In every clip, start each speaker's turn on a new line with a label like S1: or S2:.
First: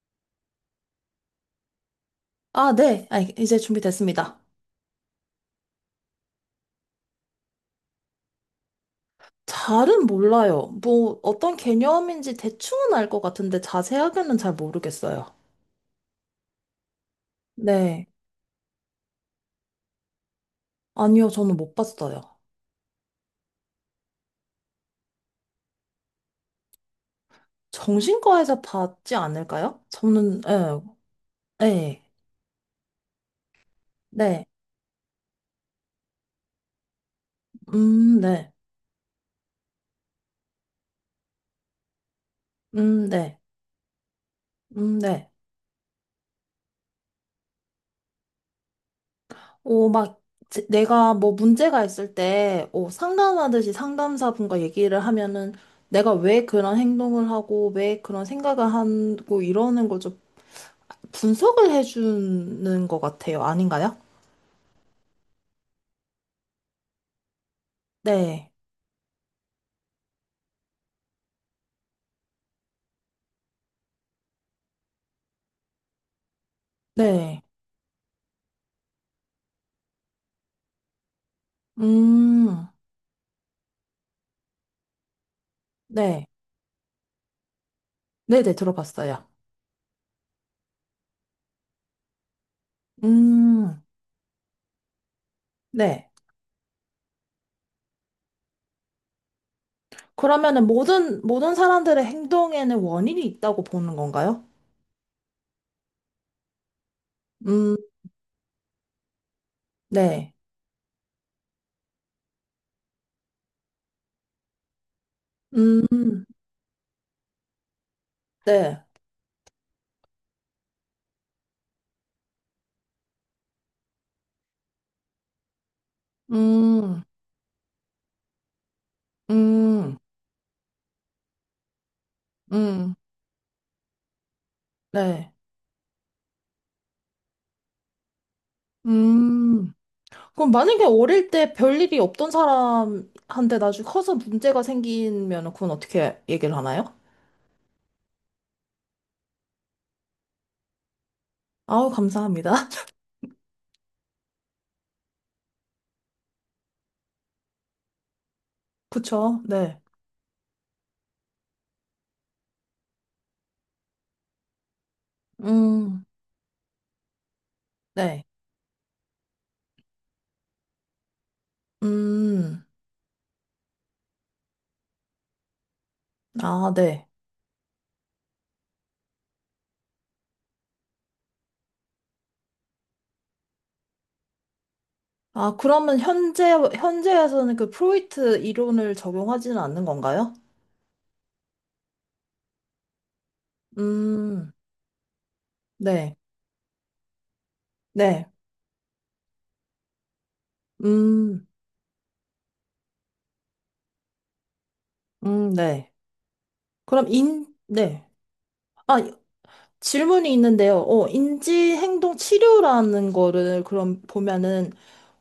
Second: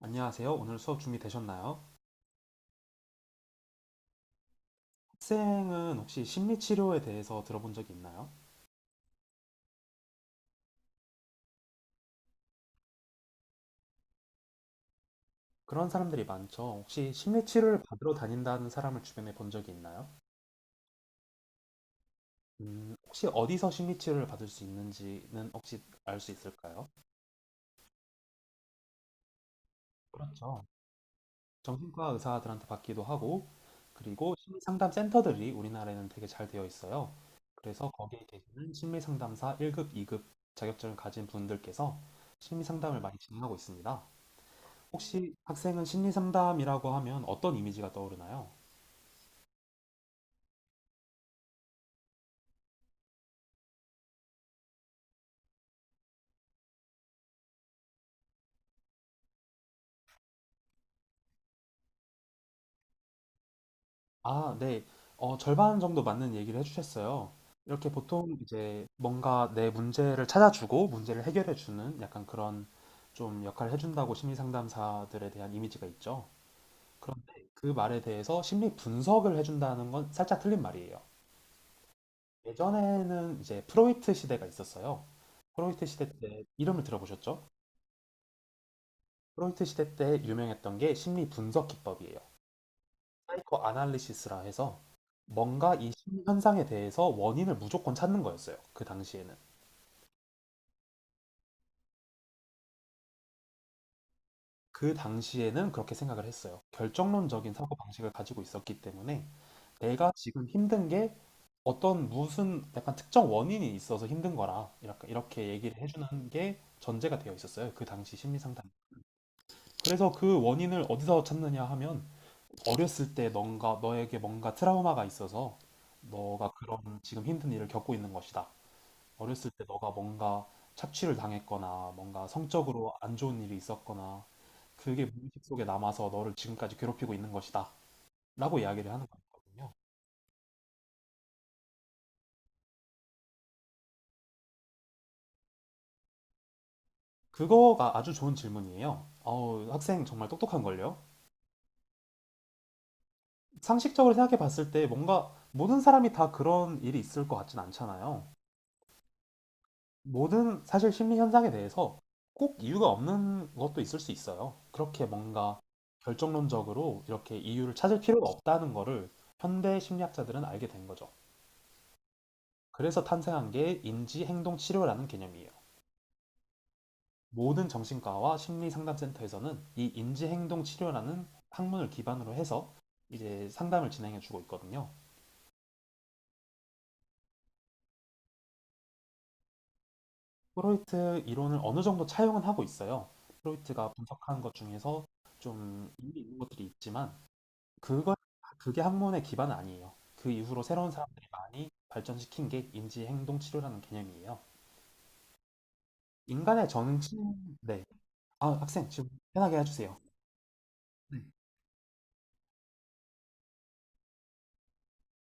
S1: 안녕하세요. 오늘 수업 준비되셨나요?
S2: 아, 네. 아, 이제 준비됐습니다.
S1: 학생은 혹시 심리치료에 대해서 들어본 적이 있나요?
S2: 잘은 몰라요. 뭐, 어떤 개념인지 대충은 알 것 같은데 자세하게는 잘 모르겠어요.
S1: 그런 사람들이 많죠. 혹시 심리치료를
S2: 네.
S1: 받으러 다닌다는 사람을 주변에 본 적이 있나요?
S2: 아니요, 저는 못 봤어요.
S1: 혹시 어디서 심리치료를 받을 수 있는지는 혹시 알 수 있을까요?
S2: 정신과에서 봤지 않을까요? 저는,
S1: 그렇죠.
S2: 예, 예,
S1: 정신과 의사들한테 받기도 하고, 그리고
S2: 네.
S1: 심리상담센터들이 우리나라에는 되게 잘 되어 있어요. 그래서 거기에
S2: 네.
S1: 계시는 심리상담사 1급, 2급 자격증을 가진 분들께서 심리상담을 많이
S2: 네.
S1: 진행하고 있습니다.
S2: 네.
S1: 혹시 학생은 심리 상담이라고 하면 어떤 이미지가 떠오르나요?
S2: 오, 막, 내가 뭐 문제가 있을 때, 오, 상담하듯이 상담사분과 얘기를 하면은 내가 왜 그런 행동을 하고, 왜 그런 생각을 하고, 이러는 거죠. 분석을 해주는 것 같아요. 아닌가요?
S1: 아, 네. 절반 정도 맞는 얘기를 해주셨어요. 이렇게 보통
S2: 네.
S1: 이제 뭔가 내 문제를 찾아주고 문제를 해결해주는 약간 그런 좀 역할을 해준다고 심리 상담사들에 대한 이미지가 있죠. 그런데
S2: 네.
S1: 그 말에 대해서 심리 분석을 해준다는 건 살짝 틀린 말이에요.
S2: 음,
S1: 예전에는 이제 프로이트 시대가 있었어요. 프로이트 시대
S2: 네.
S1: 때 이름을 들어보셨죠?
S2: 네네, 들어봤어요.
S1: 프로이트 시대 때 유명했던 게 심리 분석 기법이에요. 그
S2: 음,
S1: 아날리시스라 해서 뭔가 이
S2: 네.
S1: 심리 현상에 대해서 원인을 무조건 찾는 거였어요. 그 당시에는.
S2: 그러면은 모든 사람들의 행동에는 원인이 있다고 보는 건가요?
S1: 그 당시에는 그렇게 생각을 했어요. 결정론적인 사고
S2: 음,
S1: 방식을 가지고 있었기 때문에 내가
S2: 네.
S1: 지금 힘든 게 어떤 무슨 약간 특정 원인이 있어서 힘든 거라 이렇게 얘기를
S2: 음,
S1: 해주는 게 전제가 되어 있었어요. 그 당시 심리 상담.
S2: 네.
S1: 그래서 그 원인을 어디서 찾느냐 하면 어렸을 때 뭔가 너에게 뭔가 트라우마가 있어서 너가 그런
S2: 음,
S1: 지금 힘든 일을 겪고 있는 것이다. 어렸을 때 너가
S2: 음,
S1: 뭔가 착취를 당했거나 뭔가 성적으로
S2: 음,
S1: 안 좋은 일이 있었거나 그게
S2: 네.
S1: 무의식 속에 남아서 너를 지금까지 괴롭히고 있는 것이다. 라고 이야기를 하는
S2: 음.
S1: 거거든요.
S2: 그럼 만약에 어릴 때 별일이 없던 사람한테 나중에 커서 문제가 생기면 그건 어떻게 얘기를 하나요?
S1: 그거가 아주 좋은 질문이에요. 어우, 학생 정말 똑똑한걸요?
S2: 아우, 감사합니다.
S1: 상식적으로 생각해 봤을 때 뭔가 모든 사람이 다 그런 일이 있을 것 같진 않잖아요.
S2: 그쵸? 네.
S1: 모든 사실 심리 현상에 대해서 꼭 이유가 없는 것도 있을 수 있어요. 그렇게 뭔가
S2: 음,
S1: 결정론적으로 이렇게 이유를 찾을
S2: 네.
S1: 필요가 없다는 거를 현대 심리학자들은 알게 된 거죠.
S2: 음,
S1: 그래서 탄생한 게 인지 행동 치료라는 개념이에요.
S2: 아, 네.
S1: 모든 정신과와 심리 상담센터에서는 이 인지 행동 치료라는 학문을 기반으로 해서 이제 상담을 진행해 주고 있거든요.
S2: 아, 그러면 현재에서는 그 프로이트 이론을 적용하지는 않는 건가요?
S1: 프로이트 이론을 어느 정도 차용은 하고 있어요. 프로이트가 분석한
S2: 음,
S1: 것 중에서 좀
S2: 네.
S1: 의미 있는 것들이 있지만 그걸
S2: 네.
S1: 그게 학문의 기반은 아니에요. 그 이후로 새로운 사람들이
S2: 음,
S1: 많이 발전시킨 게 인지 행동 치료라는 개념이에요.
S2: 네.
S1: 인간의 정신, 네.
S2: 네.
S1: 아, 학생
S2: 아,
S1: 지금 편하게 해주세요.
S2: 질문이 있는데요.
S1: 네.
S2: 인지행동 치료라는 거를 그럼 보면은,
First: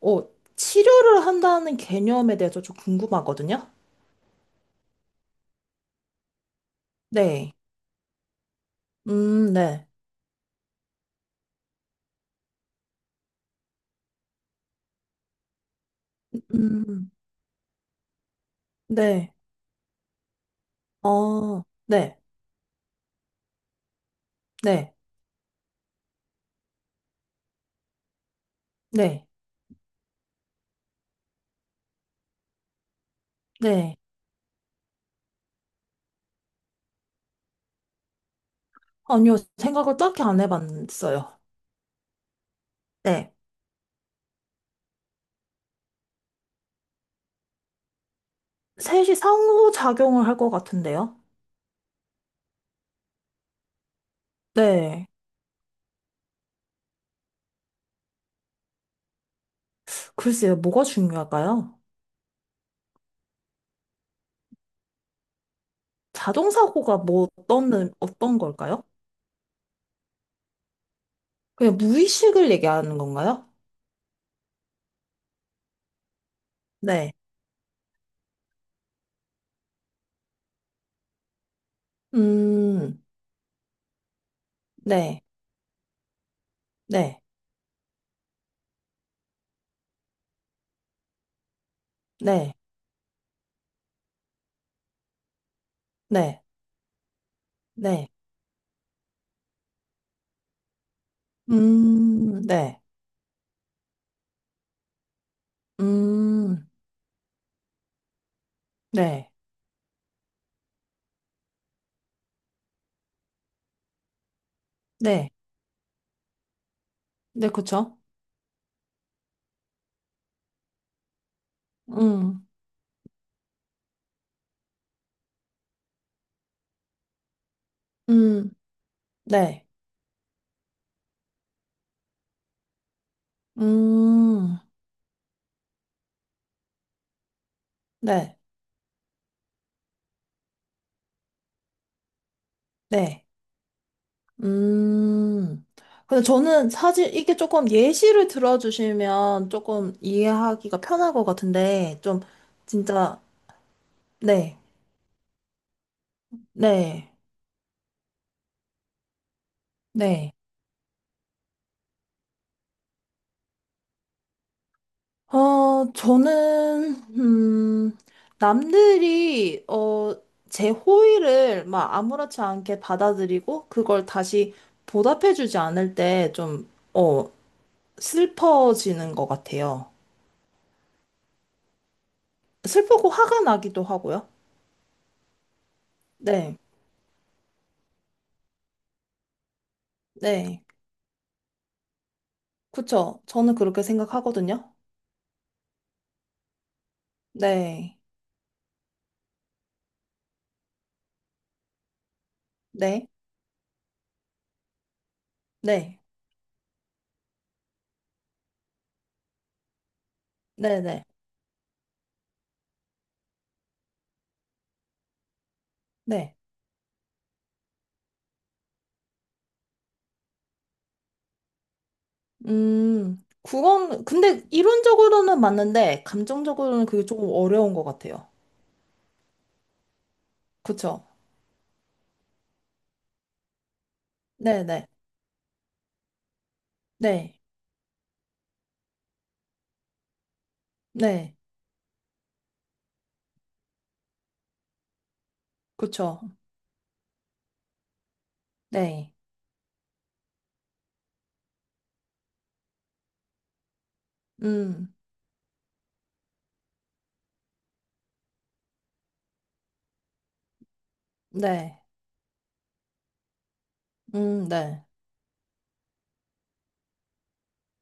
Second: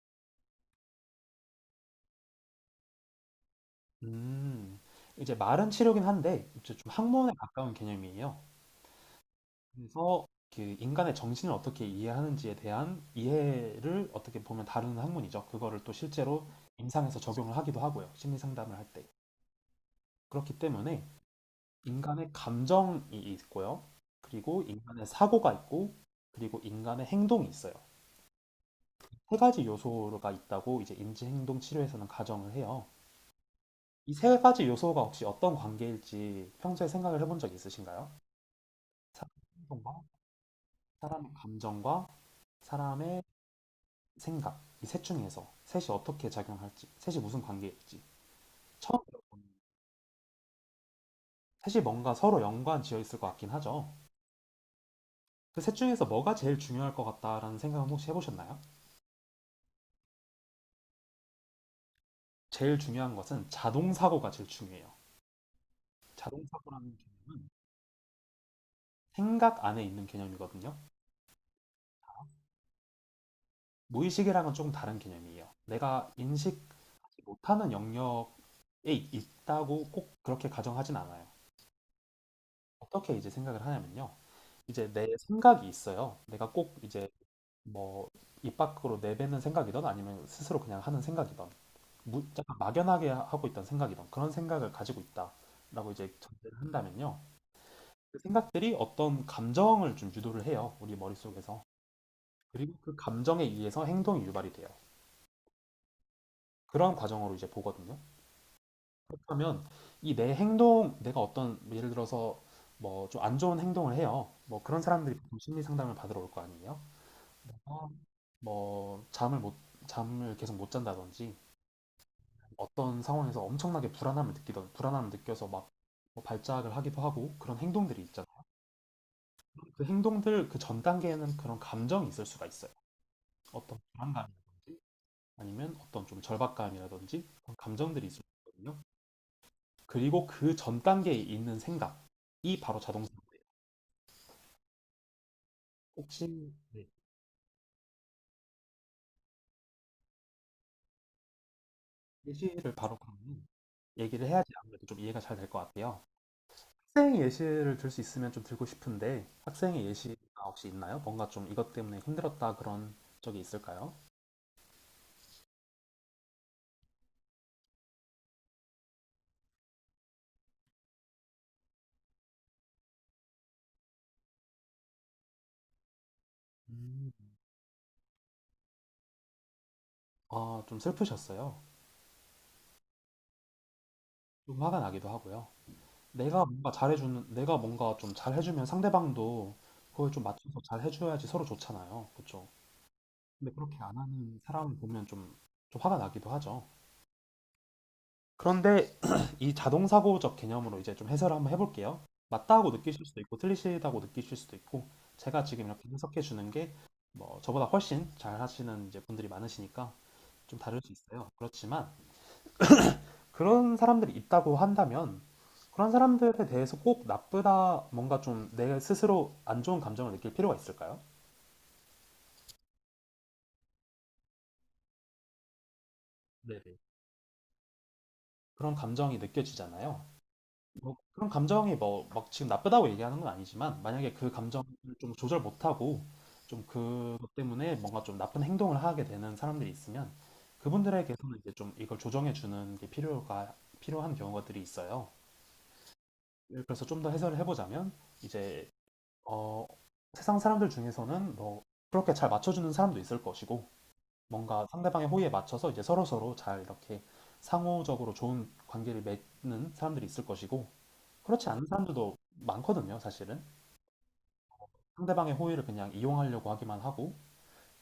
S2: 어, 치료를 한다는 개념에 대해서 좀 궁금하거든요?
S1: 음, 이제 말은 치료긴 한데 이제 좀 학문에
S2: 네.
S1: 가까운 개념이에요.
S2: 네.
S1: 그래서 그 인간의 정신을 어떻게 이해하는지에 대한 이해를 어떻게 보면 다루는 학문이죠. 그거를 또 실제로
S2: 음,
S1: 임상에서 적용을 하기도 하고요. 심리 상담을 할 때.
S2: 네.
S1: 그렇기 때문에
S2: 어, 네.
S1: 인간의 감정이 있고요. 그리고
S2: 네.
S1: 인간의 사고가 있고, 그리고 인간의 행동이 있어요.
S2: 네,
S1: 세 가지 요소가 있다고 이제 인지행동 치료에서는 가정을 해요.
S2: 네.
S1: 이 세 가지 요소가 혹시 어떤 관계일지 평소에 생각을 해본 적 있으신가요? 사람의
S2: 아니요, 생각을
S1: 행동과
S2: 딱히 안
S1: 사람의
S2: 해봤어요.
S1: 감정과 사람의
S2: 네.
S1: 생각, 이 셋 중에서 셋이 어떻게 작용할지, 셋이 무슨 관계일지. 처음
S2: 셋이 상호작용을 할 것 같은데요.
S1: 셋이 뭔가 서로 연관 지어 있을 것 같긴 하죠.
S2: 네.
S1: 그 셋 중에서 뭐가 제일 중요할 것 같다라는 생각은 혹시 해보셨나요?
S2: 글쎄요, 뭐가 중요할까요?
S1: 제일 중요한 것은 자동 사고가 제일 중요해요. 자동 사고라는
S2: 자동사고가 뭐
S1: 개념은
S2: 어떤 걸까요?
S1: 생각 안에 있는 개념이거든요.
S2: 그냥 무의식을 얘기하는 건가요?
S1: 무의식이랑은 조금 다른 개념이에요. 내가
S2: 네.
S1: 인식하지 못하는 영역에 있다고 꼭 그렇게 가정하진 않아요.
S2: 음,
S1: 어떻게 이제 생각을 하냐면요. 이제 내
S2: 네,
S1: 생각이 있어요. 내가 꼭 이제
S2: 네,
S1: 뭐 입 밖으로 내뱉는 생각이든 아니면 스스로 그냥 하는 생각이든
S2: 네,
S1: 약간 막연하게 하고 있던 생각이든 그런 생각을 가지고 있다라고 이제
S2: 네,
S1: 전제를 한다면요.
S2: 네.
S1: 그 생각들이 어떤 감정을 좀 유도를 해요. 우리 머릿속에서. 그리고
S2: 네,
S1: 그 감정에 의해서 행동이 유발이 돼요.
S2: 음,
S1: 그런 과정으로 이제 보거든요.
S2: 네,
S1: 그렇다면 이 내 행동, 내가 어떤 예를 들어서 뭐 좀 안 좋은 행동을 해요. 뭐 그런 사람들이
S2: 네,
S1: 보통 심리 상담을 받으러 올 거 아니에요.
S2: 네,
S1: 어,
S2: 그쵸?
S1: 뭐 잠을 계속 못 잔다든지
S2: 음,
S1: 어떤 상황에서 엄청나게 불안함을 느끼던 불안함을 느껴서 막뭐 발작을 하기도 하고 그런 행동들이 있잖아요.
S2: 음, 네,
S1: 그 행동들 그 전 단계에는 그런 감정이 있을 수가 있어요. 어떤
S2: 음,
S1: 불안감이라든지 아니면 어떤 좀 절박감이라든지 그런 감정들이 있을
S2: 네.
S1: 수 있거든요. 그리고 그 전 단계에 있는 생각이 바로
S2: 네.
S1: 자동사고예요.
S2: 음. 근데
S1: 혹시
S2: 저는
S1: 네,
S2: 사실 이게 조금 예시를 들어주시면 조금 이해하기가 편할 것 같은데, 좀,
S1: 예시를 바로
S2: 진짜,
S1: 그러면 얘기를 해야지
S2: 네,
S1: 아무래도 좀 이해가 잘 될 것 같아요.
S2: 네,
S1: 학생 예시를 들 수 있으면 좀 들고 싶은데 학생의
S2: 네.
S1: 예시가 혹시 있나요? 뭔가 좀 이것 때문에 힘들었다 그런 적이 있을까요?
S2: 저는, 남들이, 제 호의를 막 아무렇지 않게 받아들이고, 그걸 다시 보답해주지 않을 때 좀,
S1: 음.
S2: 어, 슬퍼지는 것 같아요.
S1: 아, 좀 슬프셨어요.
S2: 슬프고 화가 나기도 하고요.
S1: 좀 화가 나기도 하고요. 내가
S2: 네,
S1: 뭔가 잘해주는, 내가 뭔가 좀 잘해주면 상대방도 그걸 좀 맞춰서
S2: 네.
S1: 잘해줘야지 서로 좋잖아요. 그쵸?
S2: 그쵸?
S1: 근데
S2: 저는
S1: 그렇게
S2: 그렇게
S1: 안 하는
S2: 생각하거든요.
S1: 사람을 보면 좀, 좀 화가 나기도 하죠.
S2: 네,
S1: 그런데 이 자동사고적 개념으로 이제 좀 해설을 한번 해볼게요. 맞다고 느끼실
S2: 네,
S1: 수도 있고 틀리시다고 느끼실 수도 있고 제가 지금 이렇게
S2: 네,
S1: 해석해 주는 게 뭐 저보다 훨씬 잘 하시는 이제 분들이 많으시니까 좀
S2: 네,
S1: 다를 수
S2: 네,
S1: 있어요. 그렇지만 그런 사람들이 있다고 한다면 그런
S2: 네.
S1: 사람들에 대해서 꼭 나쁘다 뭔가 좀 내 스스로 안 좋은 감정을 느낄 필요가 있을까요?
S2: 근데 이론적으로는 맞는데,
S1: 네네.
S2: 감정적으로는 그게 조금 어려운 것 같아요.
S1: 그런 감정이 느껴지잖아요. 뭐
S2: 그쵸?
S1: 그런 감정이 뭐 막 지금 나쁘다고 얘기하는 건 아니지만 만약에 그
S2: 네,
S1: 감정을
S2: 네,
S1: 좀 조절 못하고 좀 그것
S2: 네,
S1: 때문에 뭔가 좀 나쁜 행동을 하게 되는 사람들이 있으면
S2: 네,
S1: 그분들에게서는 이제 좀 이걸 조정해 주는 게 필요가 필요한 경우들이 있어요.
S2: 그쵸?
S1: 그래서 좀 더 해설을 해보자면 이제
S2: 네,
S1: 어, 세상 사람들 중에서는 뭐 그렇게 잘 맞춰주는 사람도 있을 것이고 뭔가
S2: 음,
S1: 상대방의 호의에 맞춰서 이제 서로서로 잘 이렇게 상호적으로 좋은 관계를 맺는 사람들이 있을 것이고 그렇지 않은
S2: 네,
S1: 사람들도 많거든요, 사실은.
S2: 네,
S1: 상대방의 호의를 그냥 이용하려고 하기만 하고,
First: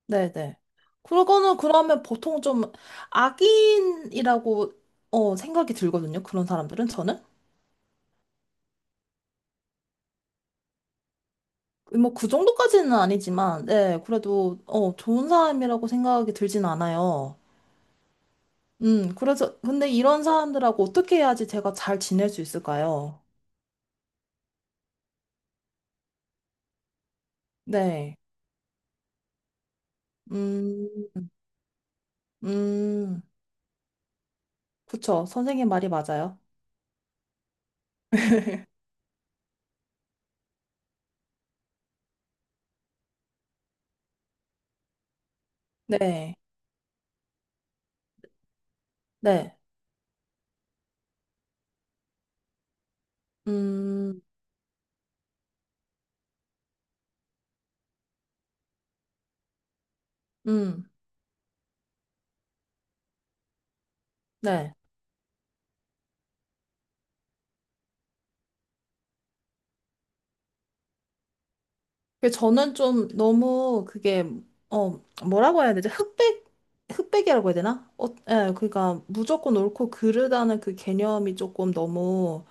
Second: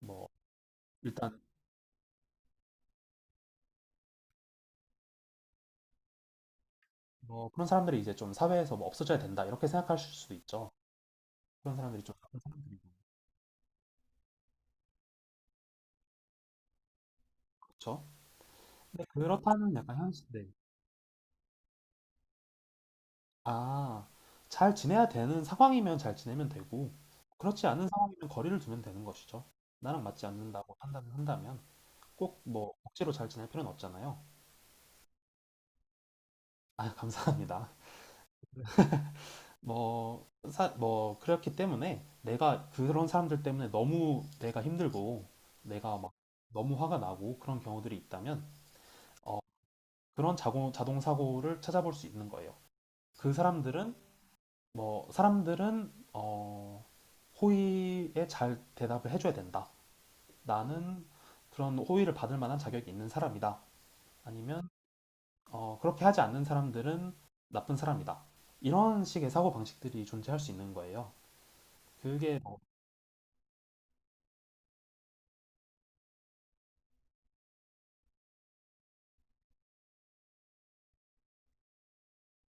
S1: 뭐,
S2: 네, 네.
S1: 일단,
S2: 그거는 그러면 보통 좀 악인이라고, 생각이 들거든요. 그런 사람들은 저는.
S1: 뭐, 그런 사람들이 이제 좀 사회에서 뭐 없어져야 된다, 이렇게 생각하실 수도 있죠. 그런 사람들이
S2: 뭐
S1: 좀
S2: 그
S1: 나쁜 사람들이고,
S2: 정도까지는 아니지만, 네, 그래도 좋은 사람이라고 생각이 들진 않아요.
S1: 그렇죠? 근데
S2: 그래서
S1: 그렇다는
S2: 근데
S1: 약간
S2: 이런
S1: 현실, 네.
S2: 사람들하고 어떻게 해야지 제가 잘 지낼 수 있을까요?
S1: 아, 잘 지내야 되는 상황이면 잘 지내면 되고, 그렇지 않은
S2: 네,
S1: 상황이면 거리를 두면 되는 것이죠. 나랑 맞지 않는다고
S2: 음,
S1: 판단을 한다면, 꼭 뭐, 억지로
S2: 음,
S1: 잘 지낼 필요는 없잖아요.
S2: 그쵸. 선생님 말이 맞아요.
S1: 아, 감사합니다. 뭐, 사, 뭐, 그렇기 때문에 내가 그런 사람들 때문에 너무 내가 힘들고 내가 막
S2: 네,
S1: 너무 화가 나고 그런 경우들이 있다면 어,
S2: 네,
S1: 그런 자동 사고를 찾아볼 수 있는 거예요. 그 사람들은
S2: 음,
S1: 뭐, 사람들은 호의에 잘 대답을 해줘야 된다.
S2: 음,
S1: 나는 그런 호의를 받을 만한 자격이 있는 사람이다. 아니면
S2: 네.
S1: 그렇게 하지 않는 사람들은 나쁜 사람이다. 이런 식의 사고 방식들이 존재할 수 있는 거예요.
S2: 그
S1: 그게
S2: 저는 좀 너무 그게 어 뭐라고 해야 되지? 흑백이라고 해야 되나? 어, 예, 그러니까 무조건 옳고 그르다는 그 개념이 조금 너무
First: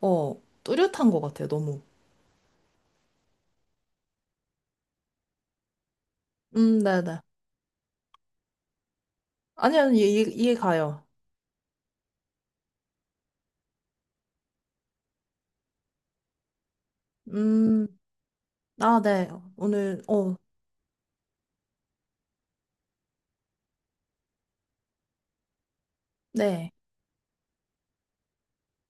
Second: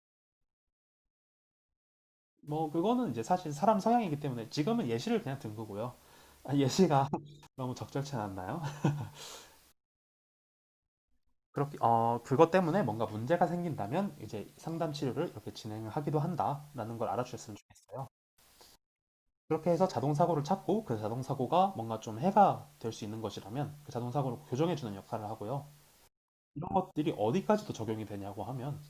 S2: 뚜렷한 것 같아요, 너무.
S1: 뭐 그거는 이제 사실 사람 성향이기 때문에 지금은 예시를 그냥 든 거고요. 아, 예시가
S2: 네네.
S1: 너무 적절치 않았나요?
S2: 아니요, 이 이해 이해 가요.
S1: 그렇게 어 그것 때문에 뭔가 문제가 생긴다면 이제 상담 치료를 이렇게 진행하기도 한다라는 걸 알아주셨으면
S2: 음,
S1: 좋겠어요.
S2: 아, 네.
S1: 그렇게 해서
S2: 오늘,
S1: 자동
S2: 어,
S1: 사고를 찾고 그 자동 사고가 뭔가 좀 해가 될 수 있는 것이라면 그 자동 사고를 교정해 주는 역할을 하고요. 이런
S2: 네,
S1: 것들이 어디까지도 적용이 되냐고 하면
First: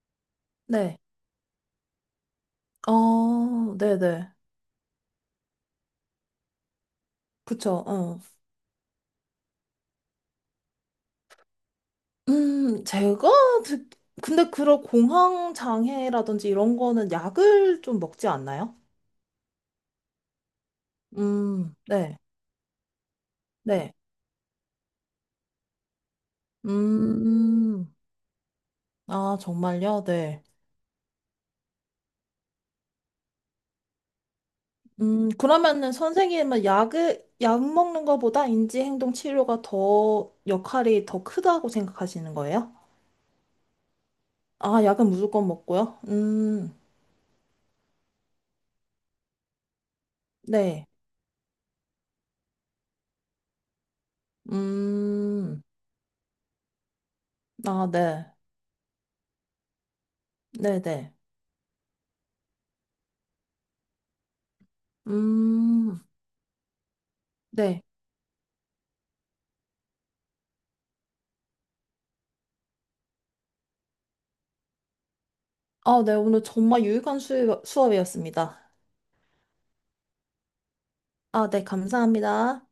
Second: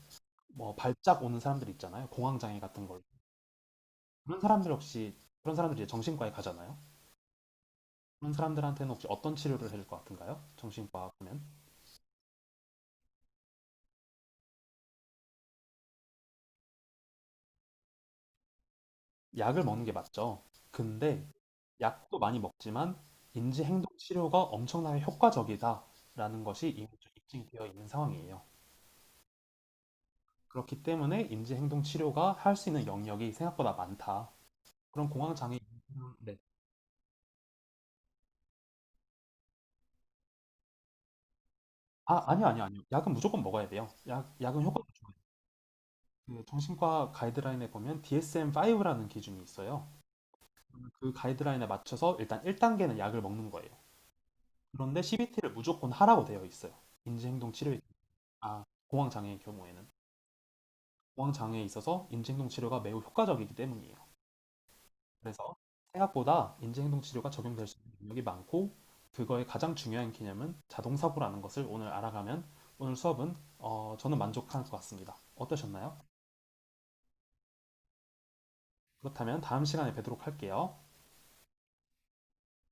S1: 뭐
S2: 네.
S1: 발작 오는 사람들 있잖아요. 공황 장애 같은 걸.
S2: 어, 네네.
S1: 그런 사람들 역시 그런 사람들이 이제 정신과에 가잖아요.
S2: 그쵸, 어.
S1: 그런 사람들한테는 혹시 어떤 치료를 해줄 것 같은가요? 정신과 보면
S2: 음, 제가, 듣- 근데 그런 공황 장애라든지 이런 거는 약을 좀 먹지 않나요?
S1: 약을 먹는 게 맞죠. 근데
S2: 네,
S1: 약도 많이 먹지만 인지 행동
S2: 네.
S1: 치료가 엄청나게 효과적이다라는 것이 이미 좀 입증되어 있는
S2: 음,
S1: 상황이에요.
S2: 아, 정말요? 네.
S1: 그렇기 때문에 인지 행동 치료가 할 수 있는 영역이 생각보다 많다. 그런 공황 장애
S2: 그러면은
S1: 네.
S2: 선생님은 약 먹는 것보다 인지행동 치료가 더 역할이 더 크다고
S1: 아,
S2: 생각하시는 거예요?
S1: 아니요. 약은 무조건 먹어야 돼요. 약은
S2: 아,
S1: 효과가
S2: 약은
S1: 좋아요.
S2: 무조건 먹고요?
S1: 그 정신과 가이드라인에 보면 DSM-5라는 기준이 있어요.
S2: 네.
S1: 그 가이드라인에 맞춰서 일단 1단계는 약을 먹는 거예요. 그런데 CBT를
S2: 음,
S1: 무조건 하라고 되어 있어요. 인지행동 치료,
S2: 아, 네.
S1: 아, 공황장애의 경우에는.
S2: 네네.
S1: 공황장애에 있어서 인지행동 치료가 매우 효과적이기 때문이에요. 그래서
S2: 음,
S1: 생각보다 인지행동 치료가 적용될 수
S2: 네.
S1: 있는 능력이 많고, 그거의 가장 중요한 개념은 자동사고라는 것을 오늘 알아가면 오늘 수업은 저는 만족한 것 같습니다. 어떠셨나요?
S2: 아, 네. 오늘 정말 유익한 수업이었습니다.
S1: 그렇다면 다음 시간에 뵙도록 할게요.
S2: 아, 네. 감사합니다.